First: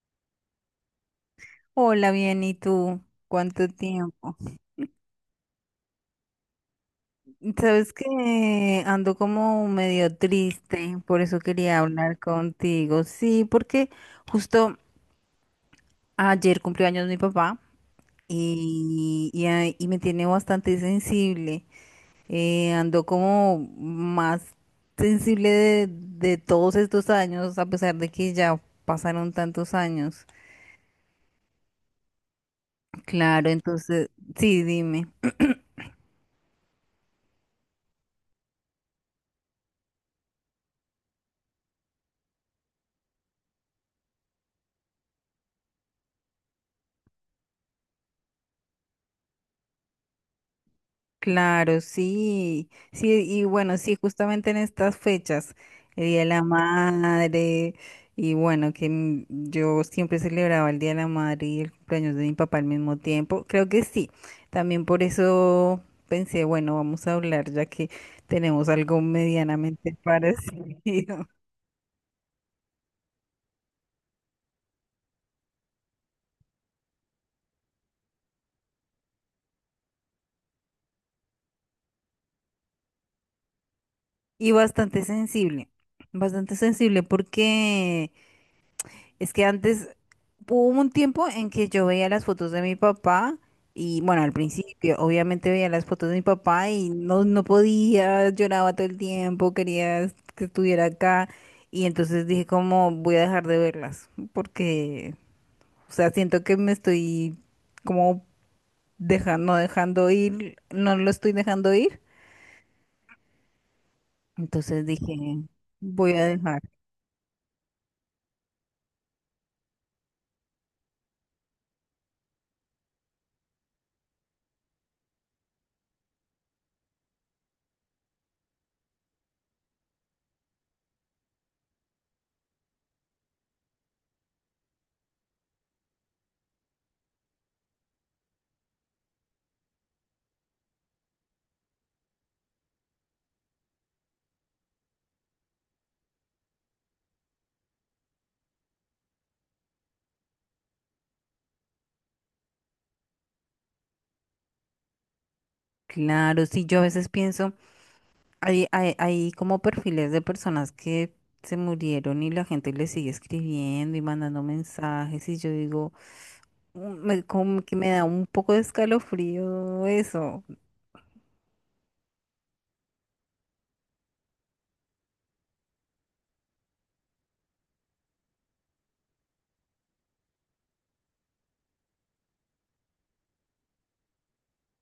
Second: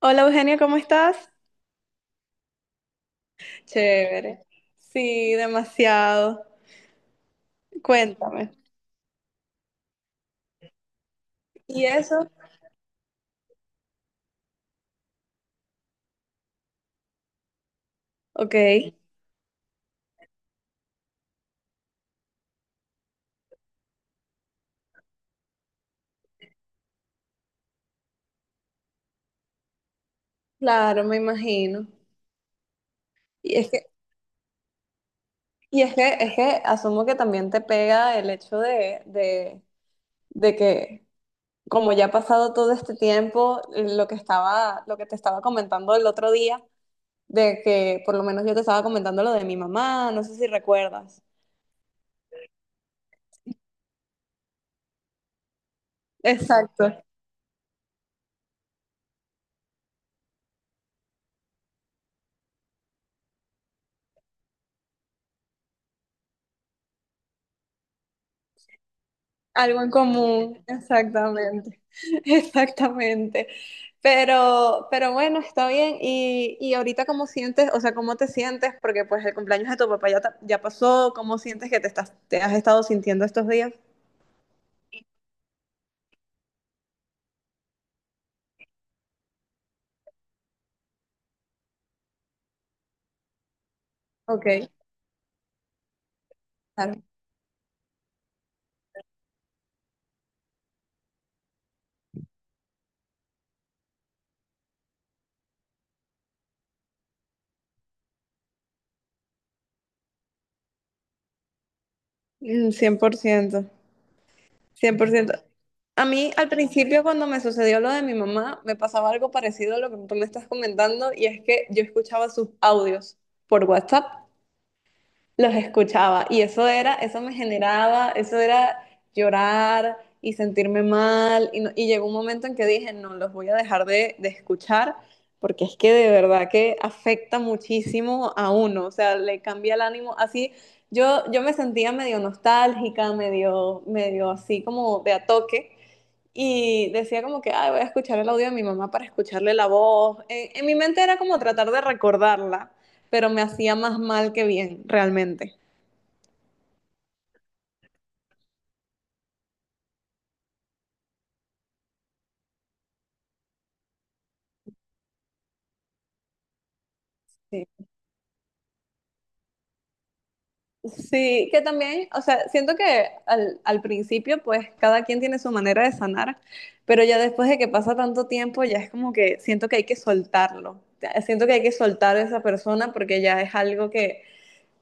Hola Eugenio, ¿cómo estás? Hola, bien, ¿y tú? ¿Cuánto tiempo? Chévere. Sí, demasiado. Sabes Cuéntame. que ando como medio triste, por eso quería ¿Y hablar eso? contigo. Sí, porque justo ayer cumplió años mi papá Ok, y me tiene bastante sensible. Ando como más sensible de todos estos años, a pesar de que ya pasaron tantos años. claro, me imagino. Claro, Y es que, entonces, sí, dime. Es que asumo que también te pega el hecho de que como ya ha pasado todo este tiempo, lo que te estaba comentando el otro día, de que por lo menos yo te estaba comentando lo de mi mamá, no sé si recuerdas. Claro, sí, sí, y bueno, sí, justamente en estas fechas, el Día de la Exacto. Madre, y bueno, que yo siempre celebraba el Día de la Madre y el cumpleaños de mi papá al mismo tiempo, creo que sí, también por eso pensé, bueno, vamos a hablar ya que tenemos algo Algo en medianamente común, parecido. exactamente, exactamente. Pero bueno, está bien. Y ahorita, ¿cómo sientes? O sea, ¿cómo te sientes? Porque pues el cumpleaños de tu papá ya, ya pasó. ¿Cómo sientes que te estás, te has estado sintiendo estos días? Y bastante sensible porque es que antes hubo un tiempo en que yo veía las fotos de mi papá y bueno, al Ok, principio obviamente veía las fotos de mi papá y claro. no, no podía, lloraba todo el tiempo, quería que estuviera acá, y entonces dije, como, voy a dejar de verlas porque, o sea, siento que me estoy como dejando, no dejando ir, no lo estoy dejando ir. Mm, 100%, Entonces cien por dije, ciento. A voy a mí, al dejar. principio, cuando me sucedió lo de mi mamá, me pasaba algo parecido a lo que tú me estás comentando, y es que yo escuchaba sus audios por WhatsApp, los escuchaba y eso era, eso me generaba, eso era llorar y sentirme mal , y y llegó un momento en que dije, no, los voy a dejar de escuchar, porque es que de verdad que afecta muchísimo a uno, o sea, le cambia el ánimo así. Yo me sentía medio nostálgica, medio, medio así como de a toque y decía como que, ay, voy a escuchar el audio de mi mamá para escucharle la voz. En mi mente era como tratar de recordarla, pero me hacía más mal que bien, realmente. Claro, sí, yo a veces pienso. Hay como perfiles de personas que se murieron y la gente les sigue escribiendo y mandando mensajes y yo digo, "Mm, me, como que Sí, me da un poco de escalofrío eso". sí, que también, o sea, siento que al principio, pues cada quien tiene su manera de sanar, pero ya después de que pasa tanto tiempo, ya es como que siento que hay que soltarlo. Ya siento que hay que soltar a esa persona porque ya es algo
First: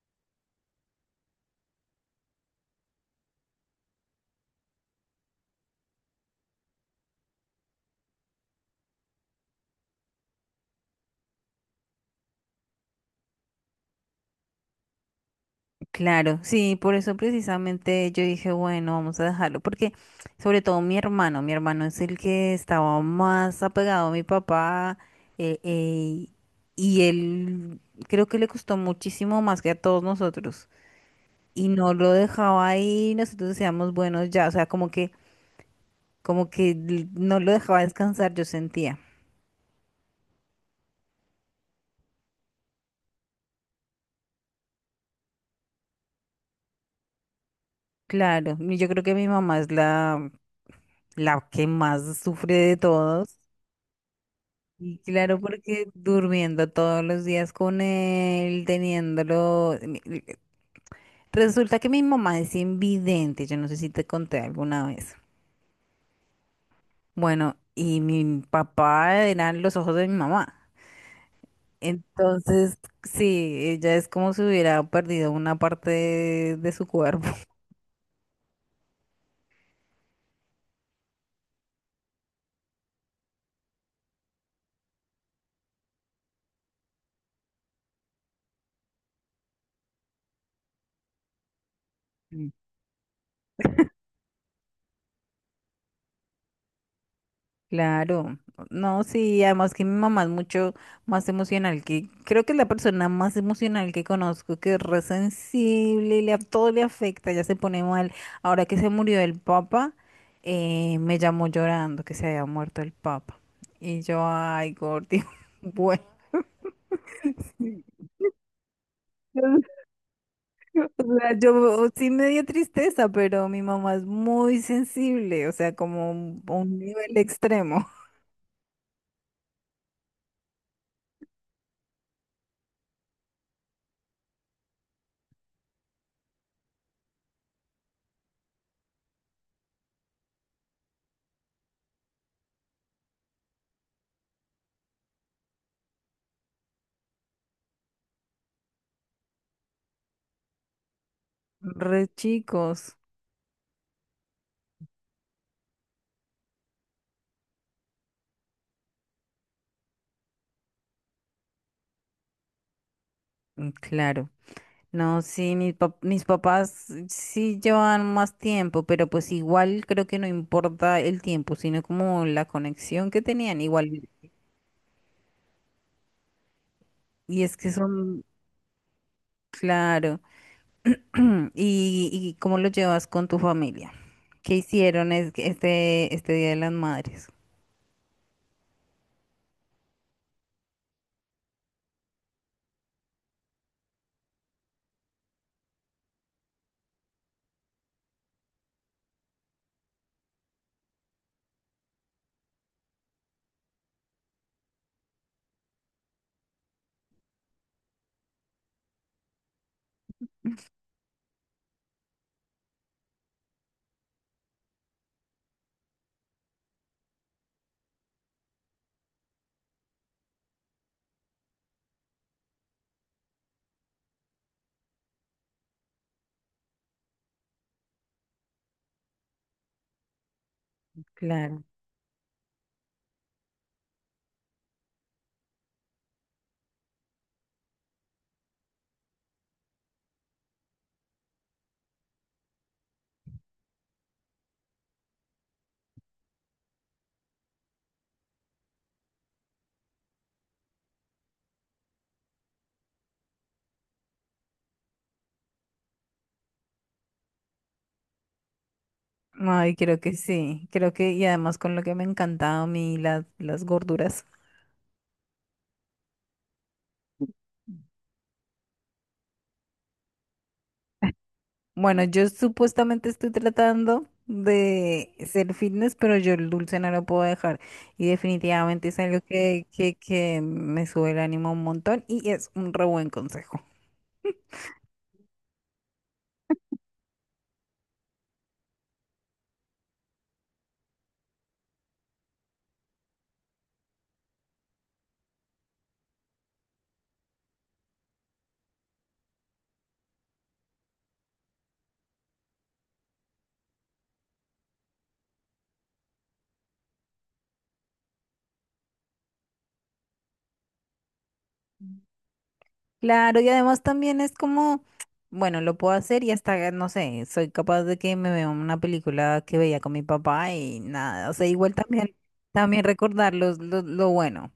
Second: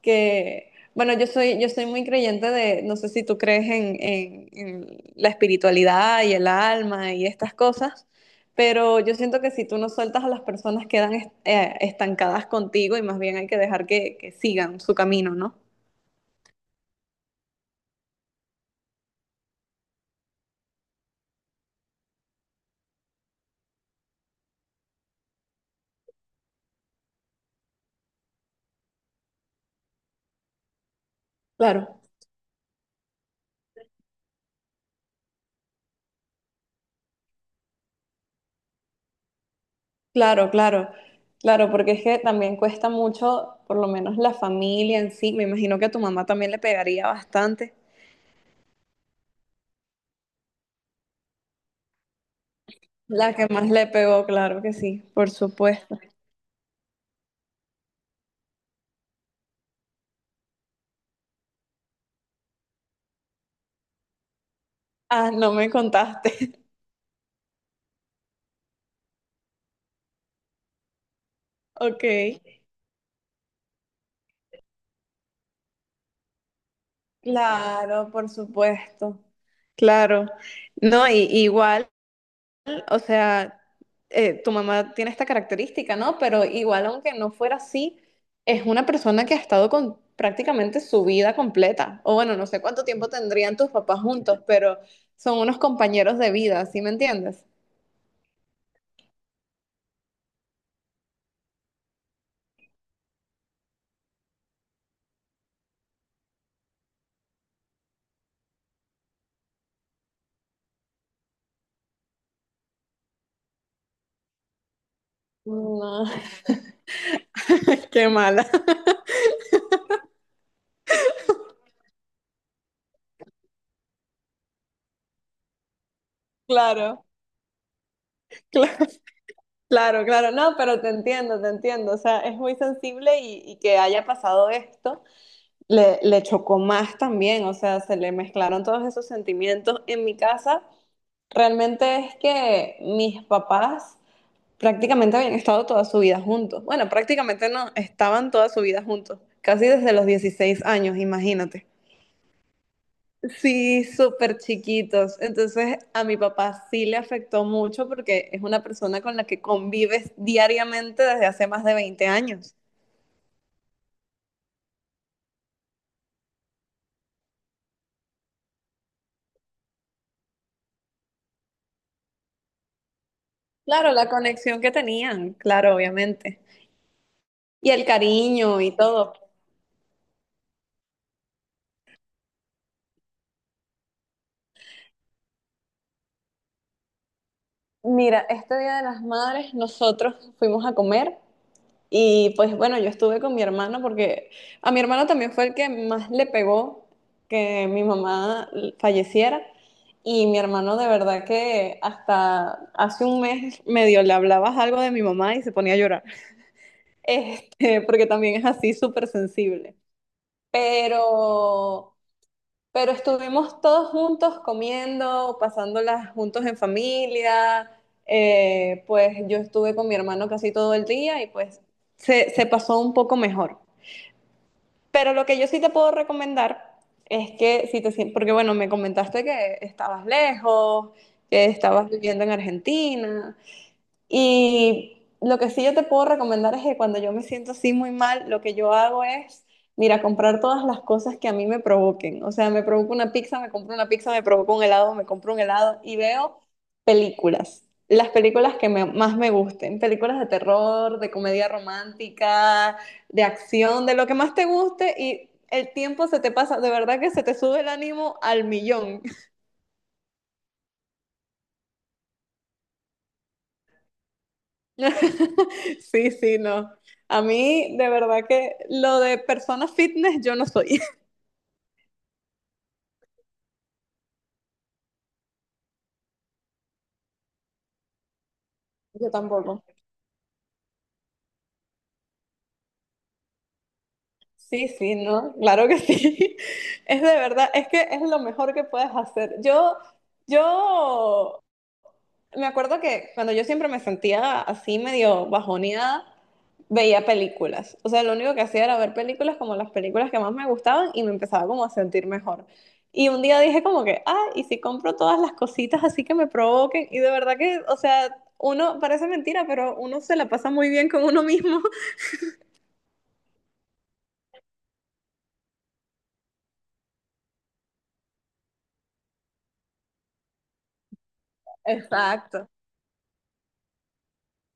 que bueno, yo soy muy creyente de, no sé si tú crees en la espiritualidad y el alma y estas cosas. Pero yo siento que si tú no sueltas a las personas quedan estancadas contigo y más bien hay que dejar que sigan su camino, ¿no? Claro, sí, por eso precisamente yo dije, bueno, vamos a dejarlo, porque sobre todo mi hermano es el que estaba más apegado a mi papá, eh, eh, y él creo que le costó muchísimo más que a todos nosotros, y no Claro, lo dejaba ahí. Nosotros decíamos, buenos, ya, o sea, como que no lo dejaba descansar, yo sentía. claro, claro, claro, porque es que también cuesta mucho, por lo menos la familia en sí, me imagino que a tu mamá también le pegaría bastante. Claro, y yo creo que mi mamá es la que más sufre de La todos. que más le pegó, claro que Y sí, por claro, porque supuesto. durmiendo todos los días con él, teniéndolo. Resulta que mi mamá es invidente, yo no sé si te conté alguna vez. Ah, no me contaste. Bueno, y mi papá eran los ojos de mi mamá. Ok, Entonces, sí, ella es como si hubiera perdido una parte de su cuerpo. claro, por supuesto. Claro. No, y, igual. O sea, tu mamá tiene esta característica, ¿no? Pero igual, aunque no fuera así, es una persona que ha estado con prácticamente su vida completa. O bueno, no Mm. sé cuánto tiempo tendrían tus papás juntos, pero son unos compañeros de vida, ¿sí me entiendes? Claro, no, sí, además que mi mamá es mucho más emocional que, creo que es la persona más emocional que conozco, que es re sensible, y le, a- todo le afecta, ya se pone mal. Ahora que se murió el papa, me llamó llorando que se había muerto el papa. Y yo, ay, Gordy, bueno. No, qué mala. O sea, yo sí me dio tristeza, pero mi mamá es muy sensible, o sea, como un a un Claro, nivel extremo. claro, claro, claro. No, pero te entiendo, te entiendo. O sea, es muy sensible y que haya pasado esto. Le chocó más también, o sea, se le mezclaron todos esos sentimientos. En mi casa, realmente es que mis papás prácticamente habían estado toda su vida juntos. Bueno, prácticamente no, estaban toda su vida juntos, casi desde los 16 años, imagínate. Re chicos. Sí, súper chiquitos. Entonces a mi papá sí le afectó mucho porque es una persona con la que convives diariamente desde hace más de 20 años. Mm, claro. No, sí, mis papás sí llevan más tiempo, pero pues igual creo que no importa el tiempo, sino como la conexión que tenían, Claro, igual. la conexión que tenían, claro, obviamente. Y es que Y el son, cariño y todo. claro. ¿Y cómo lo llevas con tu familia? ¿Qué hicieron este Día de las Madres? Mira, este Día de las Madres nosotros fuimos a comer. Y pues bueno, yo estuve con mi hermano porque a mi hermano también fue el que más le pegó que mi mamá falleciera. Y mi hermano de verdad que hasta hace un mes medio le hablabas algo de mi mamá y se ponía a llorar. Este, porque también es así súper sensible. Pero pero estuvimos todos juntos comiendo, pasándolas juntos en familia. Pues yo estuve con mi hermano casi todo el día y pues se pasó un poco mejor. Pero lo que yo sí te puedo recomendar es que si te sientes, porque bueno, me comentaste que estabas lejos, que Claro. estabas viviendo en Argentina. Y lo que sí yo te puedo recomendar es que cuando yo me siento así muy mal, lo que yo hago es, mira, comprar todas las cosas que a mí me provoquen. O sea, me provoca una pizza, me compro una pizza, me provoca un helado, me compro un helado y veo películas. Las películas que más me gusten, películas de terror, de comedia romántica, de acción, de lo que más te guste y el tiempo se te pasa, de verdad que se te sube el ánimo al millón. Ay, creo que sí, creo que y además con lo que me encantaba a mí las gorduras. Sí, sí, no. A mí, de verdad que lo de persona fitness yo no soy. Bueno, yo supuestamente estoy tratando de ser fitness, pero yo el dulce no lo puedo dejar y definitivamente es Yo algo tampoco. que me sube el ánimo un montón y es un re buen consejo. Sí, sí, no, claro que sí. Es de verdad, es que es lo mejor que puedes hacer. Yo me acuerdo que cuando yo siempre me sentía así medio bajoneada, veía películas. O sea, lo único que hacía era ver películas como las películas que más me gustaban y me empezaba como a sentir mejor. Y un día dije como que, ah, y si compro todas las cositas así que me provoquen. Y de verdad que, o sea, uno parece mentira, pero uno se la pasa muy bien con uno mismo. Claro, y además también es como, bueno, lo puedo hacer y hasta, no sé, soy capaz de que me vea una película que veía con mi papá y nada, o sea, igual también, Exacto, también recordar lo bueno.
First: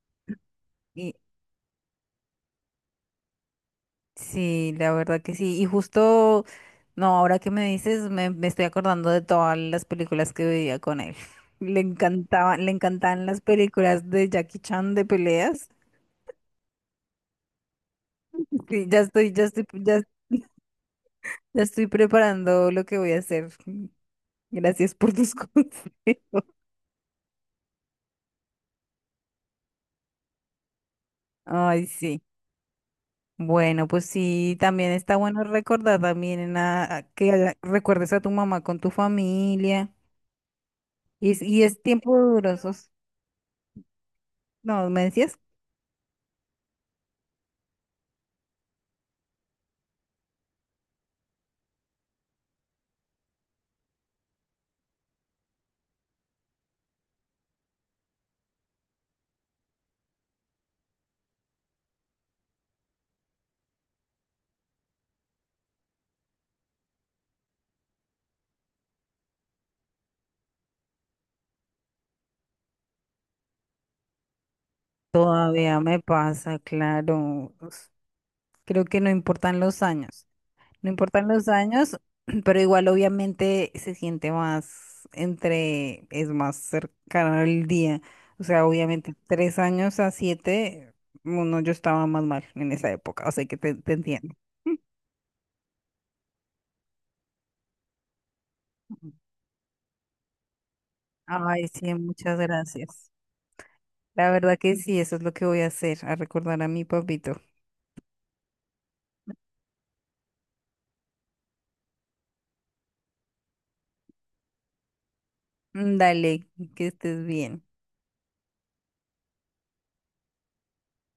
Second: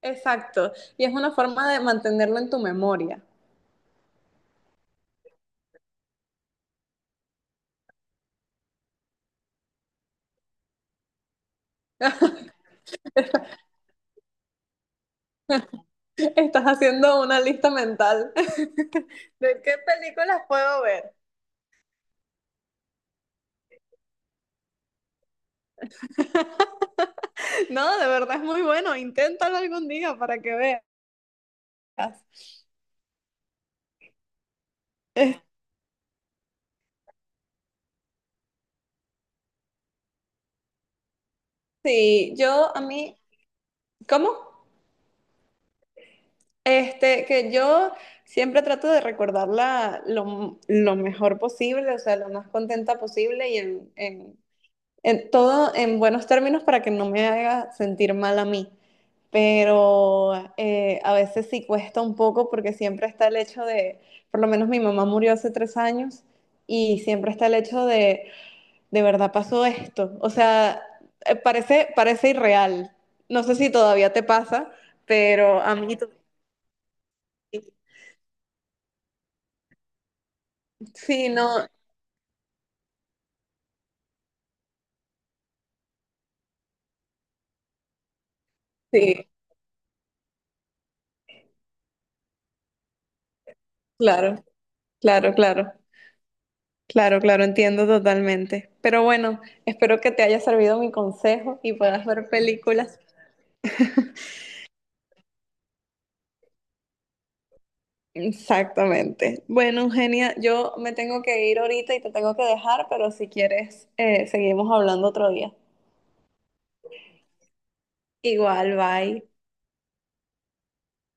exacto. Y es una forma de mantenerlo en tu memoria. Sí, la verdad que sí. Y justo, no, ahora que me dices, me estoy acordando de todas las películas que veía con él. Le encantaban las películas de Jackie Chan de peleas. Estás haciendo una lista mental Sí, ya estoy, ya de estoy, qué ya, películas puedo ver. ya estoy preparando lo que voy a hacer. Gracias por tus consejos. No, de verdad es muy bueno. Inténtalo algún día para que veas. Ay, sí. Bueno, pues sí, también está bueno recordar también a que recuerdes a tu mamá con tu familia. Y es tiempo Sí, yo a durosos. mí, ¿cómo? No, ¿me decías? Este, que yo siempre trato de recordarla lo mejor posible, o sea, lo más contenta posible y en todo en buenos términos para que no me haga sentir mal a mí. Pero a veces sí cuesta un poco porque siempre está el hecho de, por lo menos mi mamá murió hace 3 años y siempre está el hecho de verdad pasó esto. O sea, parece, parece irreal. No sé si todavía te pasa, pero a Todavía mí me pasa, claro. Creo que no importan los años. No importan sí, los no, años, pero igual obviamente se siente más entre, es más cercano el día. O sea, obviamente sí, 3 años a 7, uno yo estaba más mal en esa época, o sea que te entiendo. claro, claro, claro, claro, claro, entiendo totalmente. Pero bueno, espero que te haya servido mi consejo Ay, y sí, puedas ver muchas películas. gracias. La verdad que sí, eso es lo que voy a hacer, a recordar a mi papito. Exactamente. Bueno, Eugenia, yo me tengo que ir ahorita y te tengo que dejar, pero si quieres, seguimos hablando otro día. Mm, dale, que estés bien. Igual, bye.